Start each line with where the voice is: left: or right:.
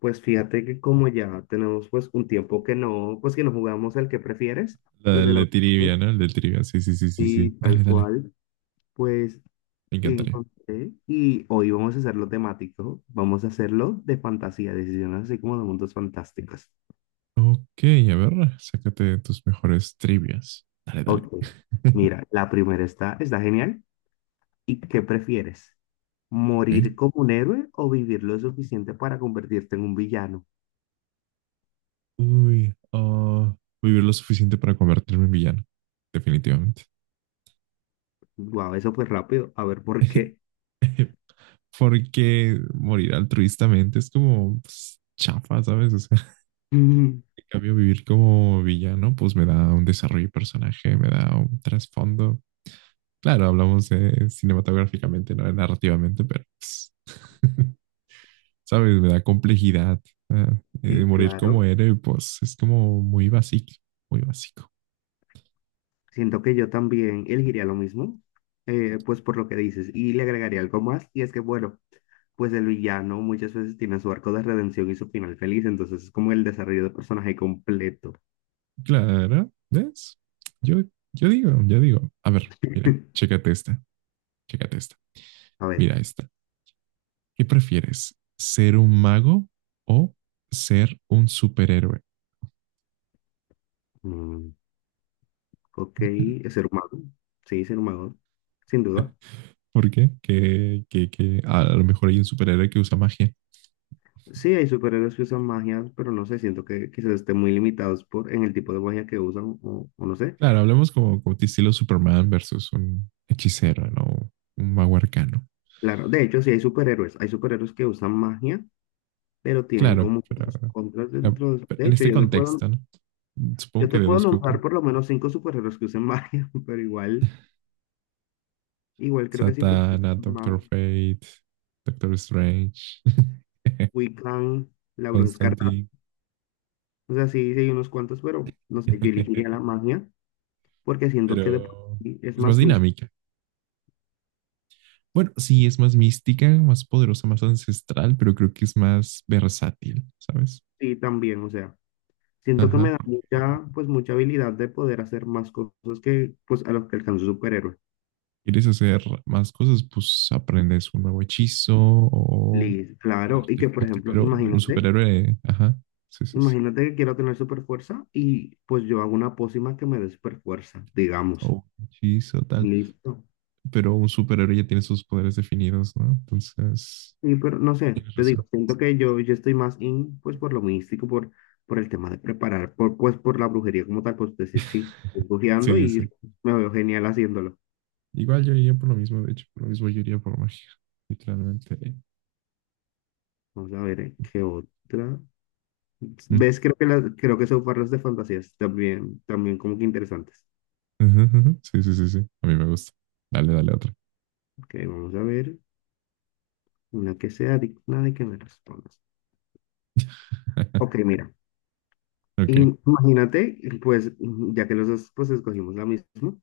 left: Pues fíjate que como ya tenemos pues un tiempo que no, pues que no jugamos el que prefieres
right: La,
left: desde
right: el
left: la
right: de trivia, ¿no? El de trivia. Sí, sí, sí, sí, sí.
left: y
right: Dale,
left: tal
right: dale.
left: cual, pues
right: Me encantaría.
left: encontré y hoy vamos a hacerlo temático, vamos a hacerlo de fantasía, decisiones así como de mundos fantásticos.
right: Ok, a ver, sácate tus mejores trivias. Dale, dale.
left: Ok, mira, la primera está genial. ¿Y qué prefieres?
right: Ok.
left: ¿Morir como un héroe o vivir lo suficiente para convertirte en un villano?
right: Uy, ah, vivir lo suficiente para convertirme en villano. Definitivamente.
left: Guau, eso fue rápido, a ver por qué.
right: Porque morir altruistamente es como pues, chafa, ¿sabes? O sea, en cambio, vivir como villano, pues me da un desarrollo de personaje, me da un trasfondo. Claro, hablamos cinematográficamente, no narrativamente, pero pues, ¿sabes? Me da complejidad.
left: Sí,
right: Morir como
left: claro.
right: héroe, pues es como muy básico, muy básico.
left: Siento que yo también elegiría lo mismo, pues por lo que dices, y le agregaría algo más, y es que, bueno, pues el villano muchas veces tiene su arco de redención y su final feliz, entonces es como el desarrollo de personaje completo.
right: Claro, ¿ves? Yo, yo digo, a ver, mira, chécate esta,
left: A ver,
right: mira esta. ¿Qué prefieres? ¿Ser un mago o ser un superhéroe?
left: mm, ok, es ser humano, sí, ser humano, sin duda.
right: ¿Por qué? Que a lo mejor hay un superhéroe que usa magia.
left: Sí, hay superhéroes que usan magia, pero no sé, siento que quizás estén muy limitados por, en el tipo de magia que usan, o no sé.
right: Claro, hablemos como de estilo Superman versus un hechicero, ¿no? Un mago arcano.
left: Claro, de hecho, sí hay superhéroes que usan magia, pero tienen
right: Claro,
left: como que sus contras dentro. De
right: pero
left: de
right: en
left: hecho,
right: este
left: yo te puedo,
right: contexto, ¿no? Supongo
left: yo
right: que
left: te puedo
right: deduzco que
left: nombrar por lo menos cinco superhéroes que usen magia, pero igual creo que sí, porque es
right: Satana, Doctor
left: más
right: Fate, Doctor Strange,
left: Wiccan, la Bruja Escarlata.
right: Constantine.
left: O sea, sí, sí hay unos cuantos, pero no sé, yo elegiría la magia, porque siento que de por
right: Pero
left: sí es
right: es más
left: más místico
right: dinámica. Bueno, sí, es más mística, más poderosa, más ancestral, pero creo que es más versátil, ¿sabes?
left: y también, o sea, siento que me
right: Ajá.
left: da mucha, pues mucha habilidad de poder hacer más cosas que, pues, a los que alcanza un superhéroe.
right: ¿Quieres hacer más cosas? Pues aprendes un nuevo hechizo o
left: Liz,
right: un
left: claro, y que por
right: artefacto,
left: ejemplo,
right: pero un
left: imagínate
right: superhéroe, ajá, sí, sí, sí,
left: Imagínate que quiero tener super fuerza y pues yo hago una pócima que me dé super fuerza, digamos.
right: o un hechizo, tal.
left: Listo.
right: Pero un superhéroe ya tiene sus poderes definidos, ¿no? Entonces,
left: Y pero no sé,
right: tienes
left: te
right: razón.
left: digo, siento que yo estoy más in, pues por lo místico, por el tema de preparar, por, pues por la brujería como tal, pues decir sí, estoy brujeando
right: Sí,
left: y
right: sí.
left: me veo genial haciéndolo.
right: Igual yo iría por lo mismo, de hecho, por lo mismo yo iría por magia, literalmente.
left: Vamos a ver, ¿qué otra?
right: Mm.
left: ¿Ves? Creo que, creo que son parras de fantasías también, también como que interesantes.
right: Ujú, ujú. Sí, sí, sí, sí. A mí me gusta. Dale, dale otra.
left: Ok, vamos a ver una que sea digna de que me respondas. Ok, mira.
right: Ok.
left: Y imagínate, pues, ya que los dos pues, escogimos la misma,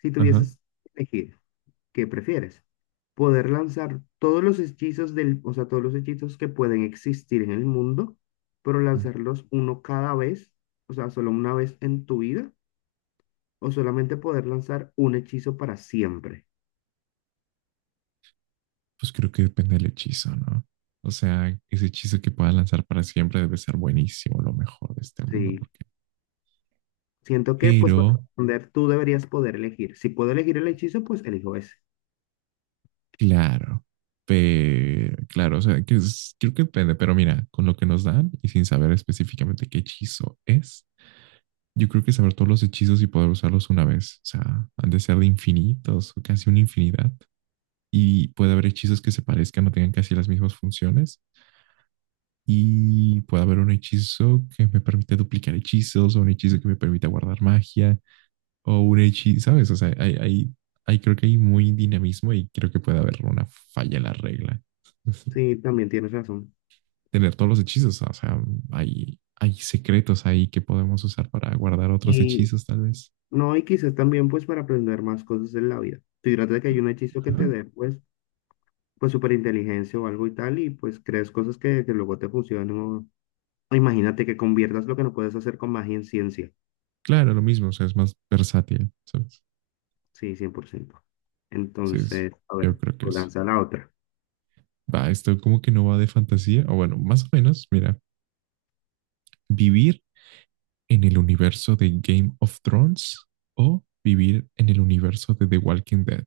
left: si
right: Ajá.
left: tuvieses que elegir, ¿qué prefieres? ¿Poder lanzar todos los hechizos del, o sea, todos los hechizos que pueden existir en el mundo, pero lanzarlos uno cada vez, o sea, solo una vez en tu vida, o solamente poder lanzar un hechizo para siempre?
right: Pues creo que depende del hechizo, ¿no? O sea, ese hechizo que pueda lanzar para siempre debe ser buenísimo, lo mejor de este mundo,
left: Sí,
right: porque...
left: siento que, pues, para
right: Pero,
left: responder, tú deberías poder elegir. Si puedo elegir el hechizo, pues elijo ese.
right: claro, pero, claro, o sea, que es... creo que depende, pero mira, con lo que nos dan y sin saber específicamente qué hechizo es, yo creo que saber todos los hechizos y poder usarlos una vez, o sea, han de ser de infinitos o casi una infinidad. Y puede haber hechizos que se parezcan o tengan casi las mismas funciones y puede haber un hechizo que me permite duplicar hechizos o un hechizo que me permita guardar magia o un hechizo, ¿sabes? O sea, hay creo que hay muy dinamismo y creo que puede haber una falla en la regla.
left: Sí, también tienes razón.
right: Tener todos los hechizos, o sea, hay secretos ahí que podemos usar para guardar otros
left: Y
right: hechizos tal vez.
left: no, y quizás también pues para aprender más cosas en la vida. Fíjate de que hay un hechizo que te
right: Ajá.
left: dé pues, pues inteligencia o algo y tal, y pues crees cosas que luego te funcionan. o imagínate que conviertas lo que no puedes hacer con magia en ciencia.
right: Claro, lo mismo, o sea, es más versátil, ¿sabes?
left: Sí, 100%.
right: Sí, es,
left: Entonces, a
right: yo
left: ver,
right: creo que
left: tú
right: es.
left: lanza la otra.
right: Va, esto como que no va de fantasía, o bueno, más o menos, mira, vivir en el universo de Game of Thrones o vivir en el universo de The Walking Dead.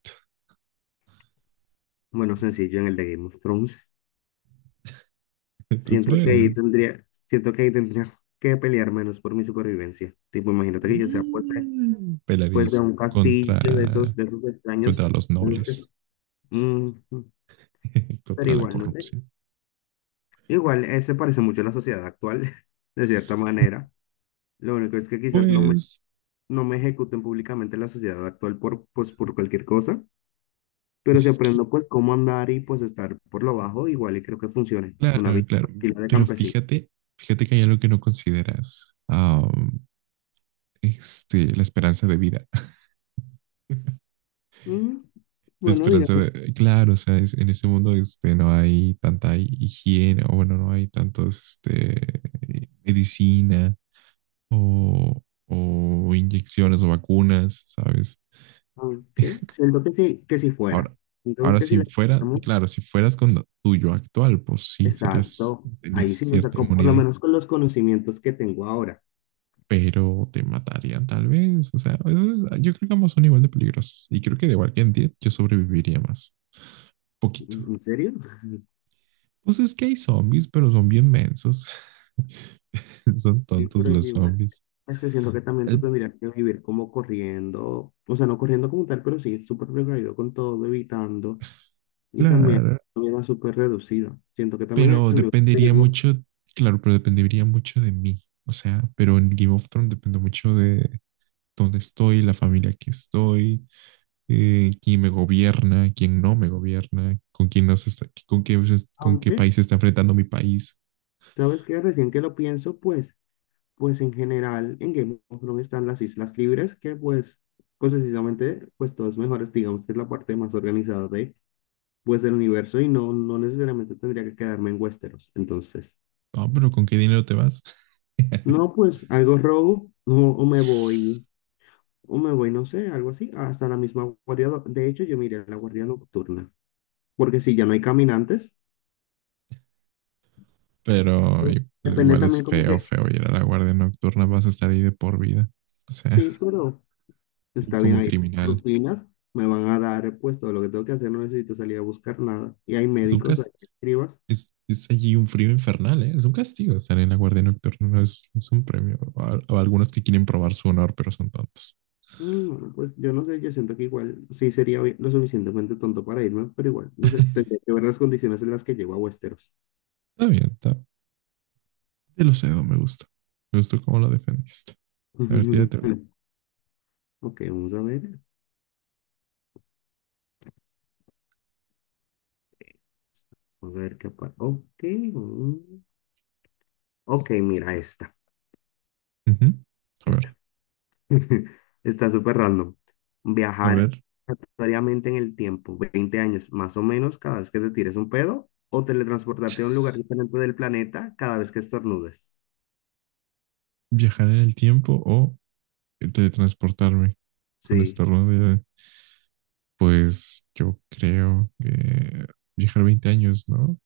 left: Bueno, sencillo en el de Game of Thrones.
right: ¿Tú
left: Siento que ahí
right: crees?
left: tendría, siento que ahí tendría que pelear menos por mi supervivencia. Tipo, imagínate que yo sea
right: Mm.
left: pues, de
right: Pelarías
left: un castillo
right: contra,
left: de esos extraños.
right: contra los
left: en los
right: nobles,
left: que- Mm, Pero
right: contra la
left: igual, no sé.
right: corrupción.
left: Igual, se parece mucho a la sociedad actual, de cierta manera. Lo único es que quizás no me,
right: Pues,
left: no me ejecuten públicamente la sociedad actual por, pues, por cualquier cosa, pero si
right: es que,
left: aprendo pues cómo andar y pues estar por lo bajo, igual y creo que funcione. Una
right: claro,
left: vida
right: claro.
left: tranquila de
right: Pero
left: campesino.
right: fíjate, fíjate que hay algo que no consideras. La esperanza de vida.
left: Mm,
right: La
left: bueno,
right: esperanza
left: digamos,
right: de, claro, o sea, es... en ese mundo este, no hay tanta higiene, o bueno, no hay tantos este, medicina o, o inyecciones o vacunas, ¿sabes?
left: aunque siento que sí, que si fuera.
right: Ahora,
left: Siento
right: Ahora
left: que si
right: si
left: la
right: fuera, y
left: quitamos,
right: claro, si fueras con lo tuyo actual, pues sí, serías,
left: exacto.
right: tenías
left: Ahí sí, o sea,
right: cierta
left: por lo
right: inmunidad,
left: menos con los conocimientos que tengo ahora.
right: pero te matarían tal vez, o sea, eso es... yo creo que ambos son igual de peligrosos y creo que de igual que en 10 yo sobreviviría más, poquito.
left: ¿En serio?
right: Pues es que hay zombies, pero son bien mensos. Son
left: Sí,
right: tontos
left: pero
right: los
left: igual.
right: zombies.
left: Es que siento que también tú
right: El-
left: tendrías que vivir como corriendo, o sea, no corriendo como tal, pero sí súper precavido con todo, evitando, y también
right: Claro,
left: una vida súper reducida. Siento que también
right: pero
left: en el
right: dependería
left: tenemos,
right: mucho, claro, pero dependería mucho de mí. O sea, pero en Game of Thrones depende mucho de dónde estoy, la familia que estoy, quién me gobierna, quién no me gobierna, con quién nos está, con qué, pues, con qué
left: aunque,
right: país se está enfrentando mi país.
left: ¿sabes qué? Recién que lo pienso, pues, pues en general en Game of Thrones están las islas libres, que pues, pues precisamente, pues todos mejores, digamos que es la parte más organizada de, pues, del universo, y no, no necesariamente tendría que quedarme en Westeros, entonces.
right: No, pero ¿con qué dinero te vas?
left: No, pues algo robo, no, o me voy, no sé, algo así, hasta la misma guardia. De hecho, yo miré la guardia nocturna, porque si ya no hay caminantes,
right: Pero
left: pues, depende
right: igual es
left: también como
right: feo,
left: que,
right: feo ir a la guardia nocturna, vas a estar ahí de por vida. O sea,
left: sí, pero
right: y
left: está bien
right: como
left: ahí, tengo
right: criminal.
left: rutinas, me van a dar pues todo lo que tengo que hacer, no necesito salir a buscar nada. Y hay médicos,
right: Lucas,
left: hay escribas,
right: Es allí un frío infernal, ¿eh? Es un castigo estar en la guardia nocturna, no es, no es un premio. A... a algunos que quieren probar su honor, pero son tontos.
left: mm, pues yo no sé, yo siento que igual sí sería lo suficientemente tonto para irme, pero igual, no sé, tendría que ver las condiciones en las que llego a Westeros.
right: Está bien, está. Te lo cedo, me gusta. Me gustó cómo lo defendiste. A ver, tírate una.
left: Ok, vamos a ver. A ver qué ok. Ok, mira, esta.
right: Ujú. A ver,
left: Esta. Está súper random.
right: a
left: Viajar
right: ver,
left: aleatoriamente en el tiempo, 20 años más o menos, cada vez que te tires un pedo, o teletransportarte a un lugar diferente del planeta cada vez que estornudes.
right: viajar en el tiempo o teletransportarme con esta
left: Sí,
right: rodilla. Pues yo creo que viajar 20 años, ¿no?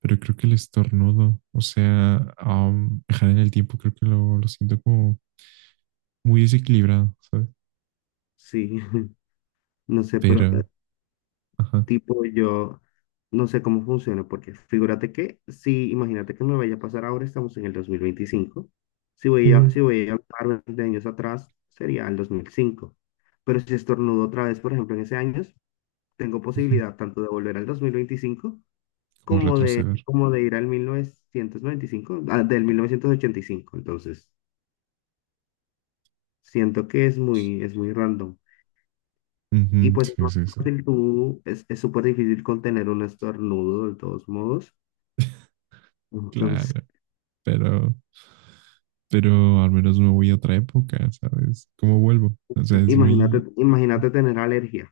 right: Pero creo que el estornudo, o sea, viajar en el tiempo, creo que lo siento como muy desequilibrado, ¿sabes?
left: sí. No sé, pero
right: Pero, ajá,
left: tipo, yo no sé cómo funciona, porque figúrate que, si imagínate que me vaya a pasar ahora, estamos en el 2025. si voy a, si
right: ujú.
left: voy a hablar 20 años atrás, sería el 2005. Pero si estornudo otra vez, por ejemplo, en ese año, tengo
right: Ujú,
left: posibilidad tanto de volver al 2025
right: como retroceder.
left: como de ir al 1995, ah, del 1985. Entonces, siento que es muy, random. Y
right: Ujú,
left: pues es
right: sí,
left: más
right: sí, sí,
left: fácil tú, es súper difícil contener un estornudo de todos modos. Entonces,
right: claro, pero, pero al menos me voy a otra época, ¿sabes? ¿Cómo vuelvo? O sea, es
left: imagínate,
right: muy...
left: imagínate tener alergia.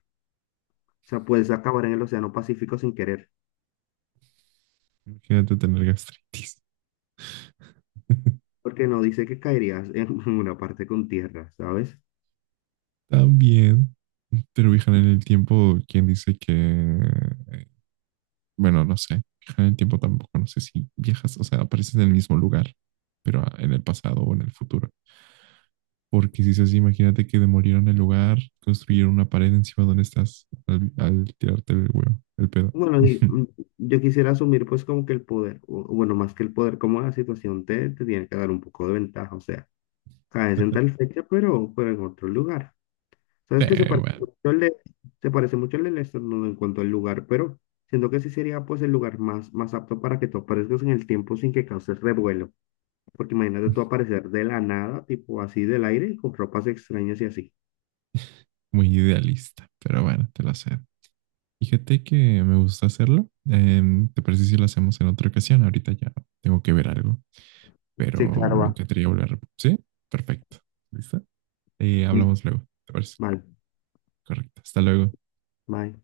left: O sea, puedes acabar en el Océano Pacífico sin querer,
right: imagínate tener gastritis
left: porque no dice que caerías en una parte con tierra, ¿sabes?
right: también. Pero viajar en el tiempo, ¿quién dice que, bueno, no sé, viajar en el tiempo tampoco, no sé si viajas, o sea, apareces en el mismo lugar, pero en el pasado o en el futuro. Porque si es así, imagínate que demolieron el lugar, construyeron una pared encima donde estás al, al tirarte el huevo, el pedo.
left: Bueno, y, yo quisiera asumir pues como que el poder, o bueno, más que el poder, como la situación te tiene que dar un poco de ventaja, o sea, caes en tal fecha, pero en otro lugar. ¿Sabes
right: Sí,
left: que se parece
right: bueno,
left: mucho al de, se parece mucho al del estornudo en cuanto al lugar, pero siento que sí sería pues el lugar más, más apto para que tú aparezcas en el tiempo sin que causes revuelo. Porque imagínate tú aparecer de la nada, tipo así del aire, con ropas extrañas y así.
right: muy idealista, pero bueno, te lo cedo. Fíjate que me gusta hacerlo. ¿Te parece si lo hacemos en otra ocasión? Ahorita ya tengo que ver algo,
left: Sí,
right: pero
left: claro,
right: me
left: va.
right: encantaría volver. ¿Sí? Perfecto. ¿Listo?
left: Sí.
right: Hablamos luego, ¿te parece?
left: Vale,
right: Correcto. Hasta luego.
left: bye.